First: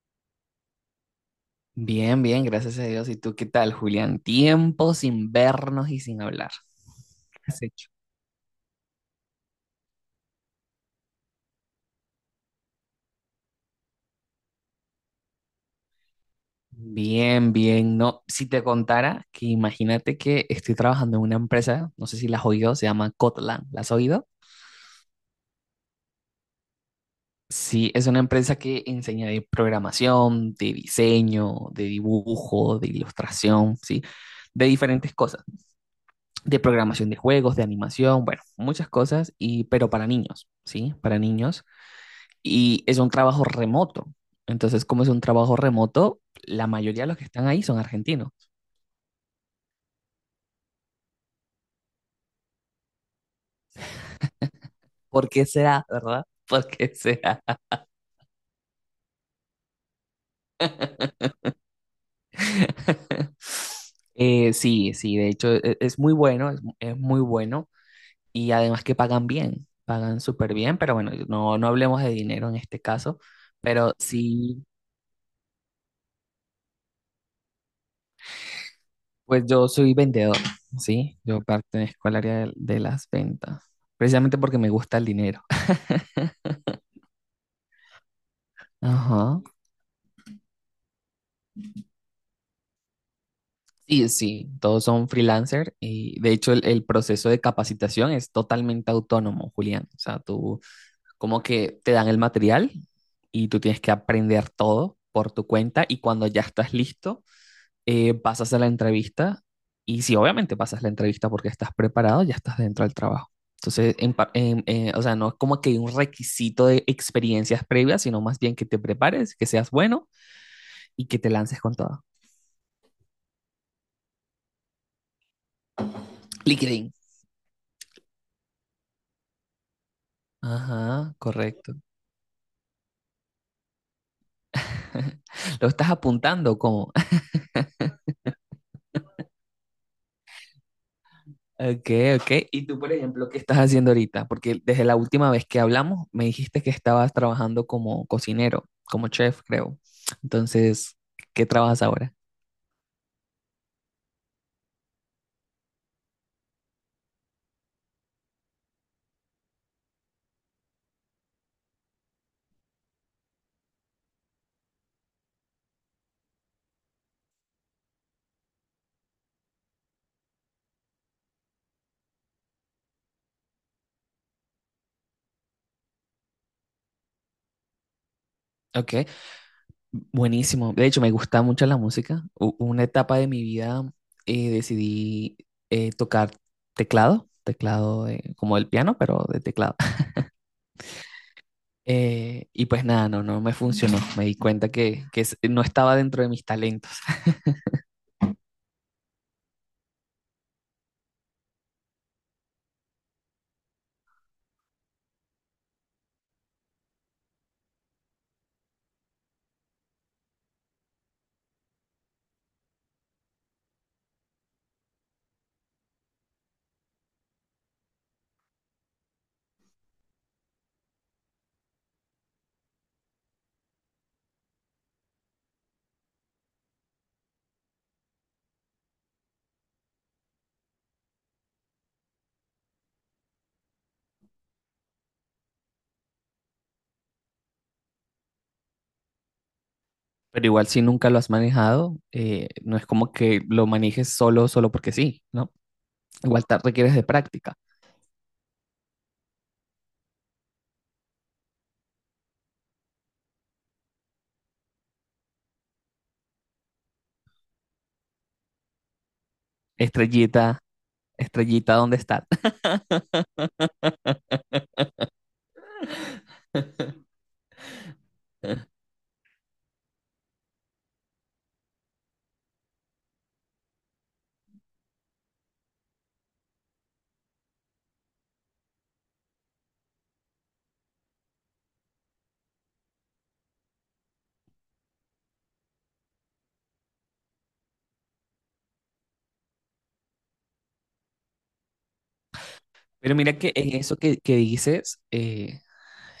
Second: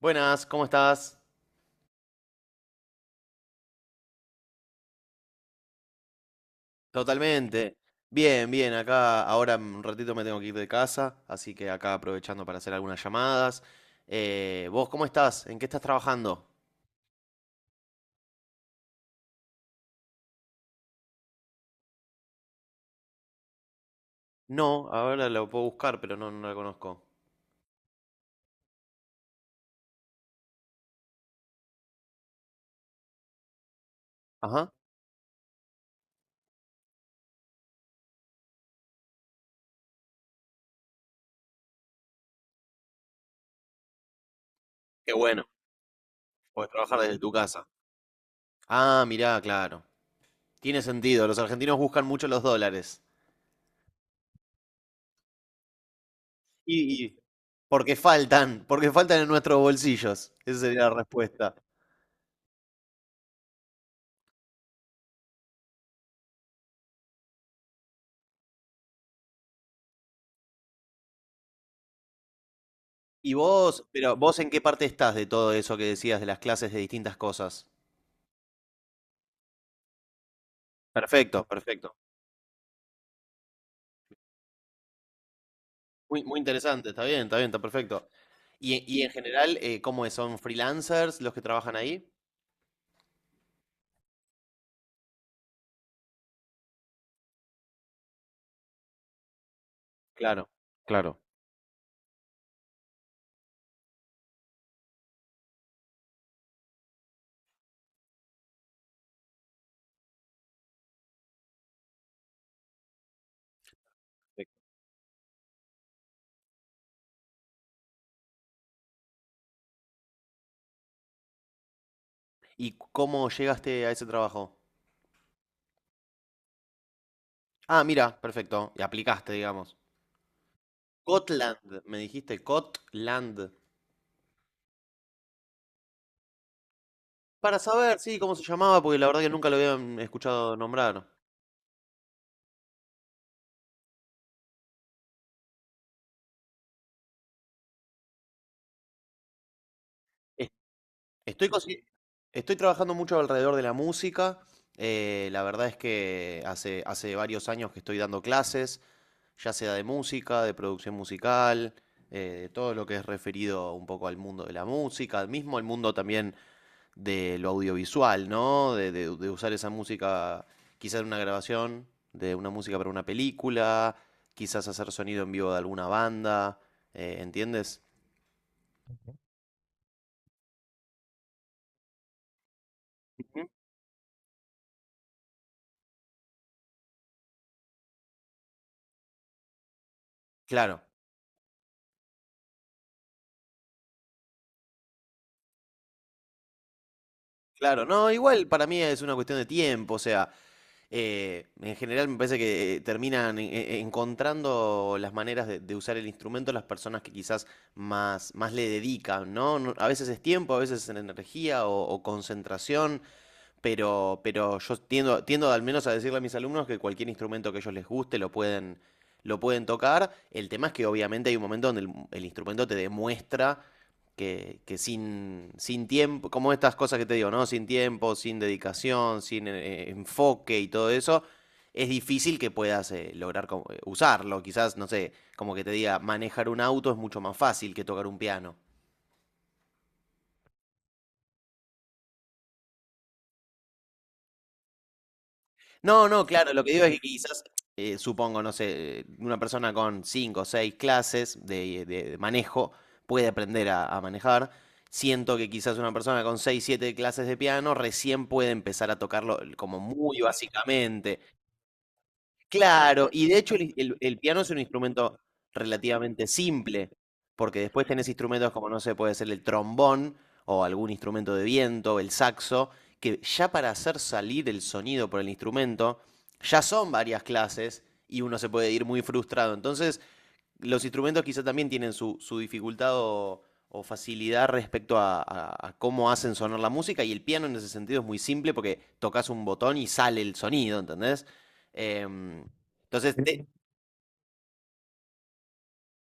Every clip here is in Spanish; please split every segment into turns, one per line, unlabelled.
Buenas, ¿cómo estás?
Bien, bien, gracias a Dios. ¿Y tú qué tal, Julián? Tiempo sin vernos y sin hablar. ¿Qué has
Totalmente.
hecho?
Bien, bien, acá ahora en un ratito me tengo que ir de casa, así que acá aprovechando para hacer algunas llamadas. ¿Vos cómo estás? ¿En qué estás trabajando?
Bien, bien. No, si te contara que imagínate que estoy trabajando en una empresa, no sé si la has oído, se llama Kotlin. ¿La has oído?
No, ahora lo puedo buscar, pero no la conozco.
Sí, es una empresa que enseña de programación, de diseño, de dibujo, de ilustración, ¿sí? De
Ajá.
diferentes cosas, de programación de juegos, de animación, bueno, muchas cosas, pero para niños, ¿sí? Para niños. Y es un trabajo remoto. Entonces, como es
Qué
un
bueno,
trabajo remoto, la
puedes trabajar
mayoría de los
desde
que
tu
están ahí
casa.
son argentinos.
Ah, mirá, claro. Tiene sentido, los argentinos buscan mucho los dólares.
¿Por qué será, verdad? ¿Por qué
Y
será?
porque faltan en nuestros bolsillos. Esa sería la respuesta.
Sí, de hecho es muy bueno, es muy bueno y además que pagan bien, pagan súper bien, pero bueno, no hablemos de dinero en este caso,
Y vos,
pero
pero vos en qué
sí,
parte estás de todo eso que decías de las clases de distintas cosas.
pues yo soy vendedor, ¿sí? Yo
Perfecto, perfecto.
pertenezco al área de las ventas, precisamente porque me gusta el dinero.
Muy, muy interesante, está bien, está bien, está perfecto. Y, y en
Ajá.
general, ¿cómo es? ¿Son freelancers los que trabajan ahí?
Sí, sí, todos son freelancer y de hecho el proceso de capacitación es totalmente autónomo, Julián. O sea,
Claro,
tú
claro.
como que te dan el material y tú tienes que aprender todo por tu cuenta y cuando ya estás listo, pasas a la entrevista y si obviamente pasas la entrevista porque estás preparado, ya estás dentro del trabajo. Entonces,
Perfecto.
o sea, no es como que hay un requisito de experiencias previas, sino más bien que te prepares, que seas bueno y que te lances con todo.
¿Y cómo llegaste a ese trabajo?
LinkedIn.
Ah, mira, perfecto. Y aplicaste, digamos.
Ajá, correcto.
Cotland, me dijiste, Cotland.
¿Lo estás apuntando como?
Para saber, sí, cómo se llamaba, porque la verdad que nunca lo habían escuchado nombrar.
Ok, ok. ¿Y tú, por ejemplo, qué estás haciendo ahorita? Porque desde la última vez que hablamos me dijiste que estabas trabajando como cocinero, como chef, creo. Entonces, ¿qué
Estoy, consi-
trabajas ahora?
Estoy trabajando mucho alrededor de la música. La verdad es que hace varios años que estoy dando clases, ya sea de música, de producción musical, de todo lo que es referido un poco al mundo de la música, mismo al mundo también de lo audiovisual, ¿no? De usar esa música quizás en una grabación, de una música para una película, quizás hacer sonido en vivo de alguna banda, ¿entiendes?
Ok, buenísimo. De hecho, me gusta mucho la música. Una etapa de mi
Ujú.
vida decidí tocar teclado, como el piano, pero de teclado.
Claro.
Y pues nada, no me funcionó. Me di cuenta que no estaba dentro de mis talentos.
Claro, no, igual para mí es una cuestión de tiempo, o sea, en general me parece que terminan encontrando las maneras de usar el instrumento las personas que quizás más, más le dedican, ¿no? No. A veces es tiempo, a veces es energía o concentración, pero yo tiendo, tiendo al menos a decirle a mis alumnos que cualquier instrumento que a ellos les guste lo pueden tocar. El tema es que obviamente hay un momento donde el instrumento te demuestra que sin, sin tiempo, como estas cosas que te digo, ¿no? Sin tiempo, sin dedicación, sin enfoque y todo eso, es difícil que puedas lograr usarlo. Quizás, no sé, como que te diga, manejar un auto es mucho más fácil que tocar un piano.
Pero igual si nunca lo has manejado, no es como que lo manejes solo, solo porque sí, ¿no?
No, no,
Igual
claro,
te
lo que digo es
requieres
que
de
quizás,
práctica.
supongo, no sé, una persona con cinco o seis clases de, de manejo puede aprender a manejar. Siento que quizás una persona con seis, siete clases de piano recién puede empezar a tocarlo como muy
Estrellita,
básicamente.
estrellita, ¿dónde estás?
Claro, y de hecho el piano es un instrumento relativamente simple, porque después tenés instrumentos como, no sé, puede ser el trombón o algún instrumento de viento, el saxo, que ya para hacer salir el sonido por el instrumento, ya son varias clases y uno se puede ir muy frustrado. Entonces, los instrumentos quizá también tienen su, su dificultad o facilidad respecto a, a cómo hacen sonar la música y el piano en ese sentido es muy simple porque tocas un botón y sale el sonido, ¿entendés? Em,
Pero
entonces,
mira que en eso que dices,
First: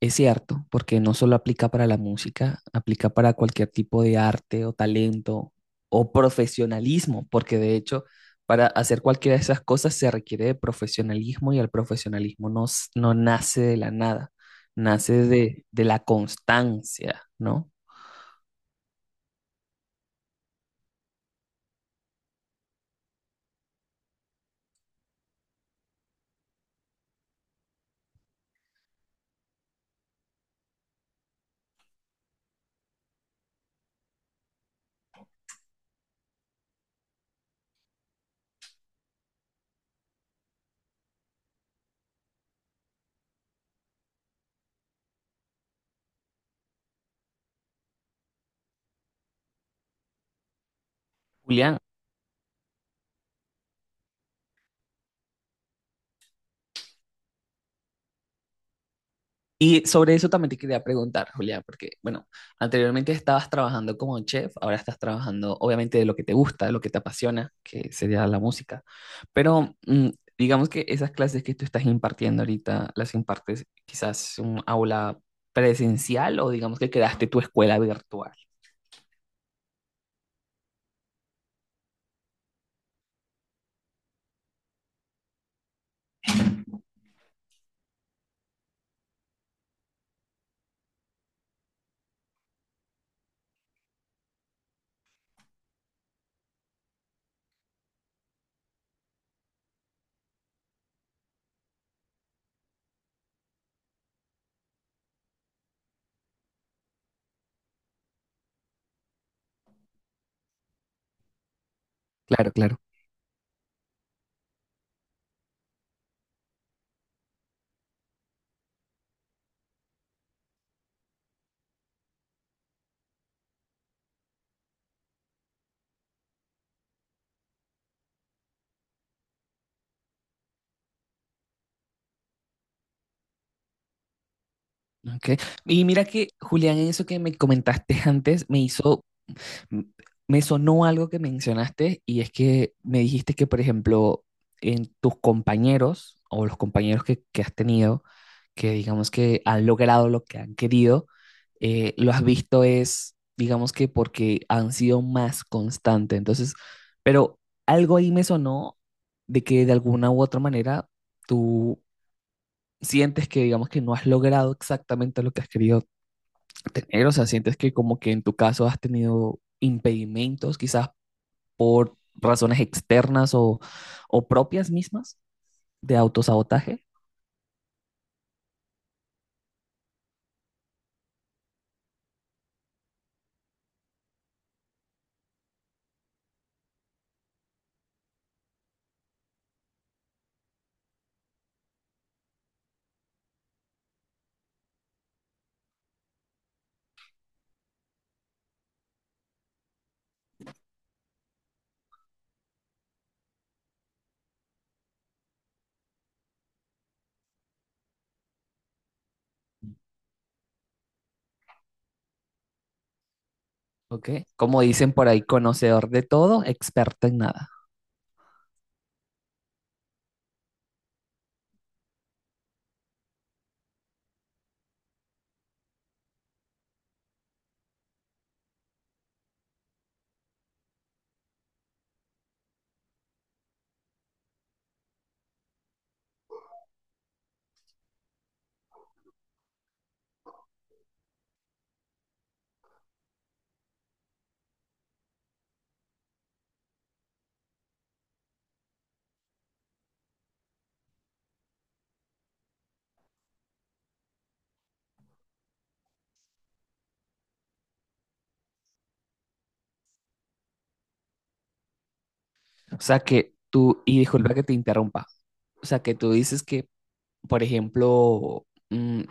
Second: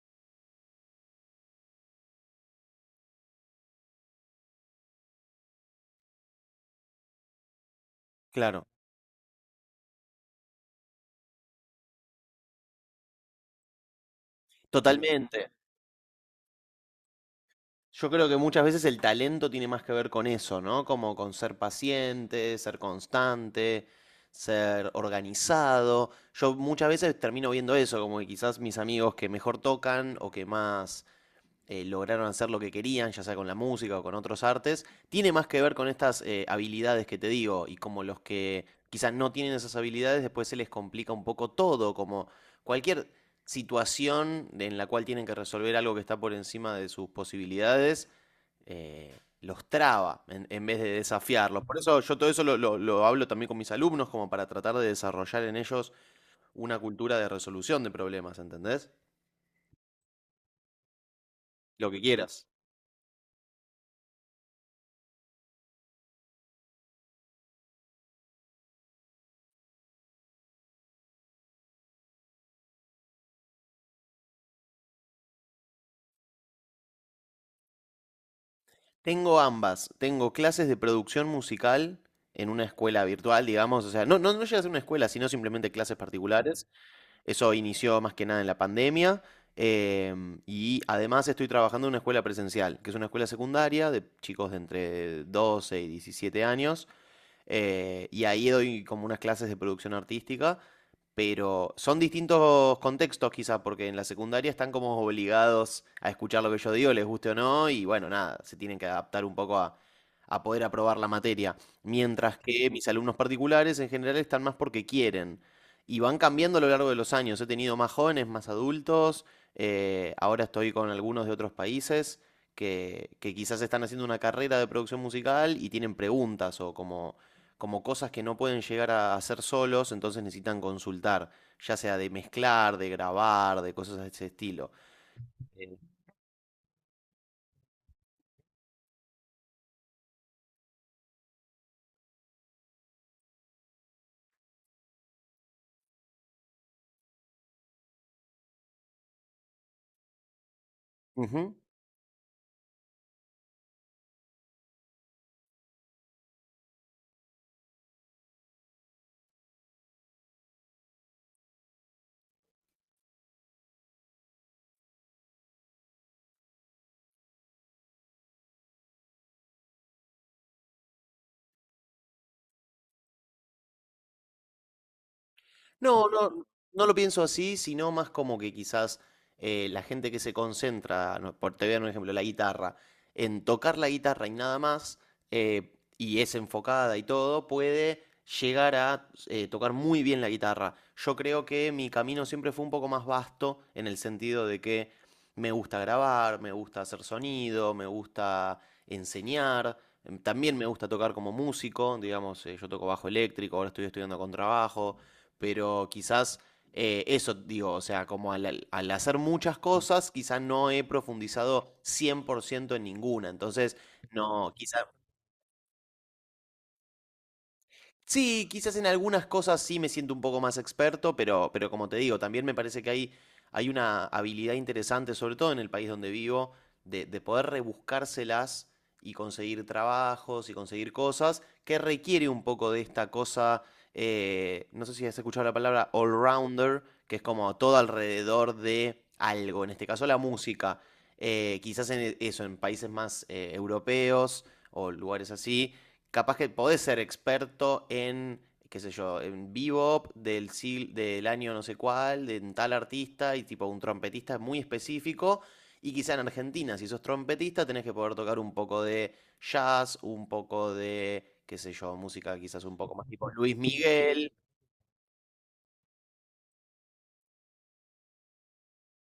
es cierto, porque no solo aplica para la música, aplica para cualquier tipo de arte o talento o profesionalismo, porque de hecho, para
claro,
hacer cualquiera de esas cosas se requiere de profesionalismo y el profesionalismo no nace de la nada, nace
totalmente.
de la constancia, ¿no?
Yo creo que muchas veces el talento tiene más que ver con eso, ¿no? Como con ser paciente, ser constante, ser organizado. Yo muchas veces termino viendo eso, como que quizás mis amigos que mejor tocan o que más lograron hacer lo que querían, ya sea con la música o con otros artes, tiene más que ver con estas habilidades que te digo y como los que quizás no tienen esas habilidades, después se les complica un poco todo, como cualquier situación en la cual tienen que resolver algo que está por encima de sus posibilidades, los traba en vez de desafiarlos. Por
Julián,
eso yo todo eso lo hablo también con mis alumnos, como para tratar de desarrollar en ellos una cultura de resolución de problemas, ¿entendés?
y sobre eso también te quería preguntar, Julia,
Lo
porque,
que
bueno,
quieras.
anteriormente estabas trabajando como chef, ahora estás trabajando, obviamente, de lo que te gusta, de lo que te apasiona, que sería la música. Pero digamos que esas clases que tú estás impartiendo ahorita, las impartes quizás en un aula presencial o digamos que creaste tu escuela virtual.
Tengo ambas. Tengo clases de producción musical en una escuela virtual, digamos. O sea, no, no, no llega a ser una escuela, sino simplemente clases particulares. Eso inició más que nada en la pandemia. Y además estoy trabajando en una escuela presencial, que es una escuela secundaria de chicos de entre 12 y 17 años. Y ahí doy como unas clases de producción artística pero son distintos contextos quizá, porque en la secundaria están como obligados a escuchar lo que yo digo, les guste o no, y bueno, nada, se tienen que adaptar un poco a poder aprobar la materia. Mientras
Claro,
que
claro.
mis alumnos particulares en general están más porque quieren. Y van cambiando a lo largo de los años. He tenido más jóvenes, más adultos. Ahora estoy con algunos de otros países que quizás están haciendo una carrera de producción musical y tienen preguntas o como cosas que no pueden llegar a hacer solos, entonces necesitan consultar, ya sea de mezclar, de grabar, de cosas de ese estilo.
Ok.
Eh,
Y mira que, Julián, eso que me comentaste antes me hizo. M- me sonó algo que mencionaste y es que me dijiste que, por ejemplo, en tus compañeros o los compañeros que has tenido, que digamos que han logrado lo que han querido,
Ujú.
lo has visto es, digamos que porque han sido más constantes. Entonces, pero algo ahí me sonó de que de alguna u otra manera tú sientes que, digamos que no has logrado exactamente lo que has querido tener, o sea, sientes que como que en tu caso has tenido impedimentos quizás por razones externas o propias mismas de
No, no,
autosabotaje,
no lo pienso así, sino más como que quizás la gente que se concentra, no, por te voy a dar un ejemplo, la guitarra, en tocar la guitarra y nada más, y es enfocada y todo, puede llegar a tocar muy bien la guitarra. Yo creo que mi camino siempre fue un poco más vasto en el sentido de que me gusta grabar, me gusta hacer sonido, me gusta enseñar. También me gusta tocar como músico, digamos, yo toco bajo eléctrico, ahora estoy estudiando contrabajo, pero quizás eso digo, o sea, como al, al hacer muchas cosas, quizás no he profundizado 100% en ninguna, entonces
¿ok?
no,
Como
quizás
dicen por ahí, conocedor de todo, experto en nada.
sí, quizás en algunas cosas sí me siento un poco más experto, pero como te digo, también me parece que hay una habilidad interesante, sobre todo en el país donde vivo, de poder rebuscárselas y conseguir trabajos y conseguir cosas que requiere un poco de esta cosa, no sé si has escuchado la palabra all-rounder, que es como todo alrededor de algo, en este caso la música. Quizás en eso, en países más europeos o lugares así capaz que podés ser experto en, qué sé yo, en bebop del año no sé cuál, de tal artista y tipo un trompetista es muy específico. Y quizá en Argentina, si sos trompetista, tenés que poder tocar un poco de jazz, un poco de, qué sé yo, música quizás un
O
poco
sea
más tipo
que
Luis
tú, y
Miguel.
disculpa que te interrumpa, o sea que tú dices que, por ejemplo, mm,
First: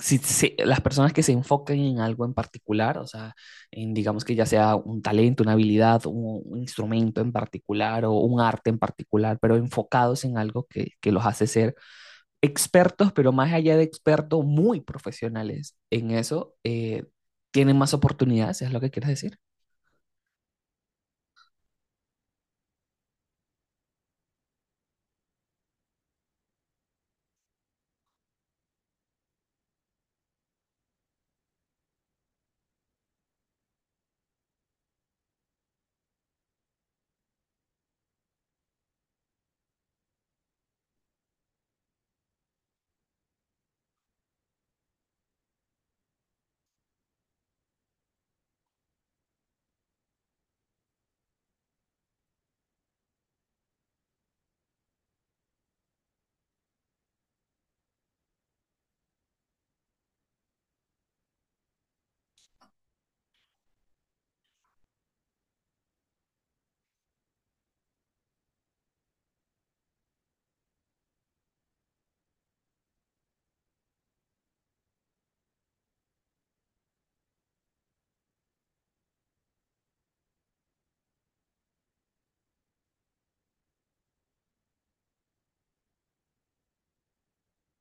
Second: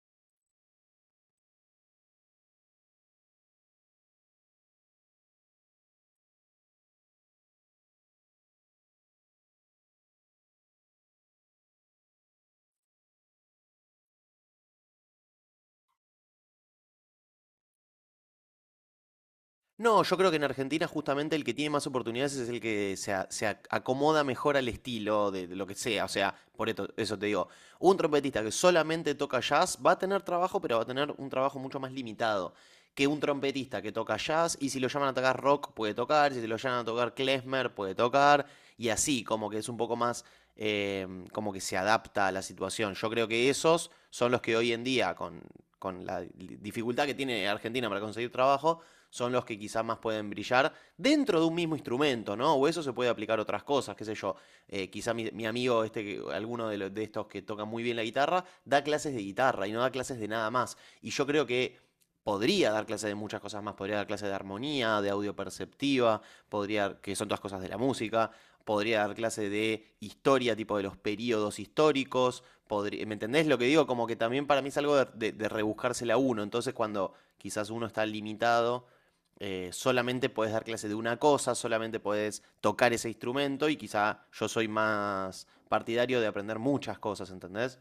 las personas que se enfocan en algo en particular, o sea, en digamos que ya sea un talento, una habilidad, un instrumento en particular o un arte en particular, pero enfocados en algo que los hace ser expertos, pero más allá de expertos, muy profesionales en eso, tienen más oportunidades, es lo que quieres decir.
No, yo creo que en Argentina justamente el que tiene más oportunidades es el que se acomoda mejor al estilo de lo que sea. O sea, por eso te digo, un trompetista que solamente toca jazz va a tener trabajo, pero va a tener un trabajo mucho más limitado que un trompetista que toca jazz y si lo llaman a tocar rock puede tocar, si lo llaman a tocar klezmer puede tocar y así, como que es un poco más, como que se adapta a la situación. Yo creo que esos son los que hoy en día, con la dificultad que tiene Argentina para conseguir trabajo, son los que quizás más pueden brillar dentro de un mismo instrumento, ¿no? O eso se puede aplicar a otras cosas, qué sé yo. Quizá amigo, este, alguno de, de estos que tocan muy bien la guitarra, da clases de guitarra y no da clases de nada más. Y yo creo que podría dar clases de muchas cosas más, podría dar clases de armonía, de audio perceptiva, podría, que son todas cosas de la música, podría dar clase de historia, tipo de los periodos históricos. ¿Me entendés lo que digo? Como que también para mí es algo de, de rebuscársela a uno. Entonces, cuando quizás uno está limitado solamente podés dar clase de una cosa, solamente podés tocar ese instrumento y quizá yo soy más partidario de aprender muchas cosas, ¿entendés?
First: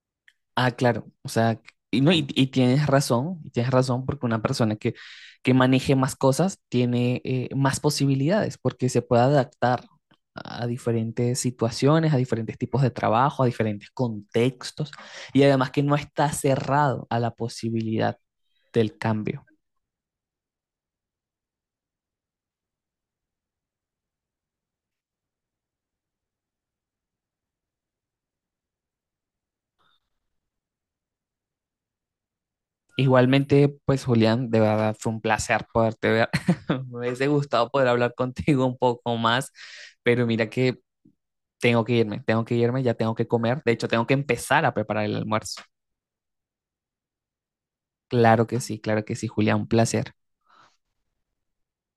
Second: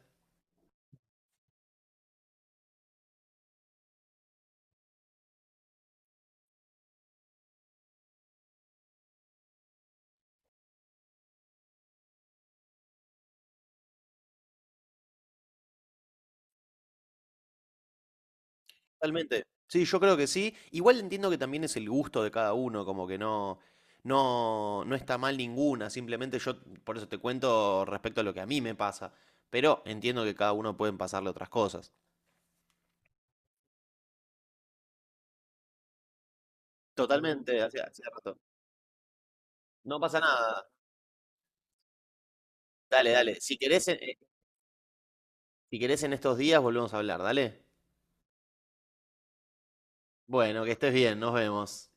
Ah, claro, o sea, y, no, y tienes razón porque una persona que maneje más cosas tiene más posibilidades porque se puede adaptar a diferentes situaciones, a diferentes tipos de trabajo, a diferentes contextos y además que no está cerrado a la posibilidad del
Totalmente.
cambio.
Sí, yo creo que sí. Igual entiendo que también es el gusto de cada uno, como que no, no, no está mal ninguna, simplemente yo por eso te cuento respecto a lo que a mí me pasa, pero entiendo que cada uno pueden pasarle otras cosas.
Igualmente, pues Julián, de verdad fue un placer poderte ver. Me hubiese
Totalmente,
gustado
hacía
poder
hacía
hablar
rato.
contigo un poco más,
No pasa
pero mira
nada.
que tengo que irme, ya
Dale,
tengo que
dale. Si
comer. De
querés,
hecho, tengo que empezar a preparar el almuerzo.
si querés en estos días volvemos a hablar, dale.
Claro que sí, Julián, un placer.
Bueno, que estés bien, nos vemos.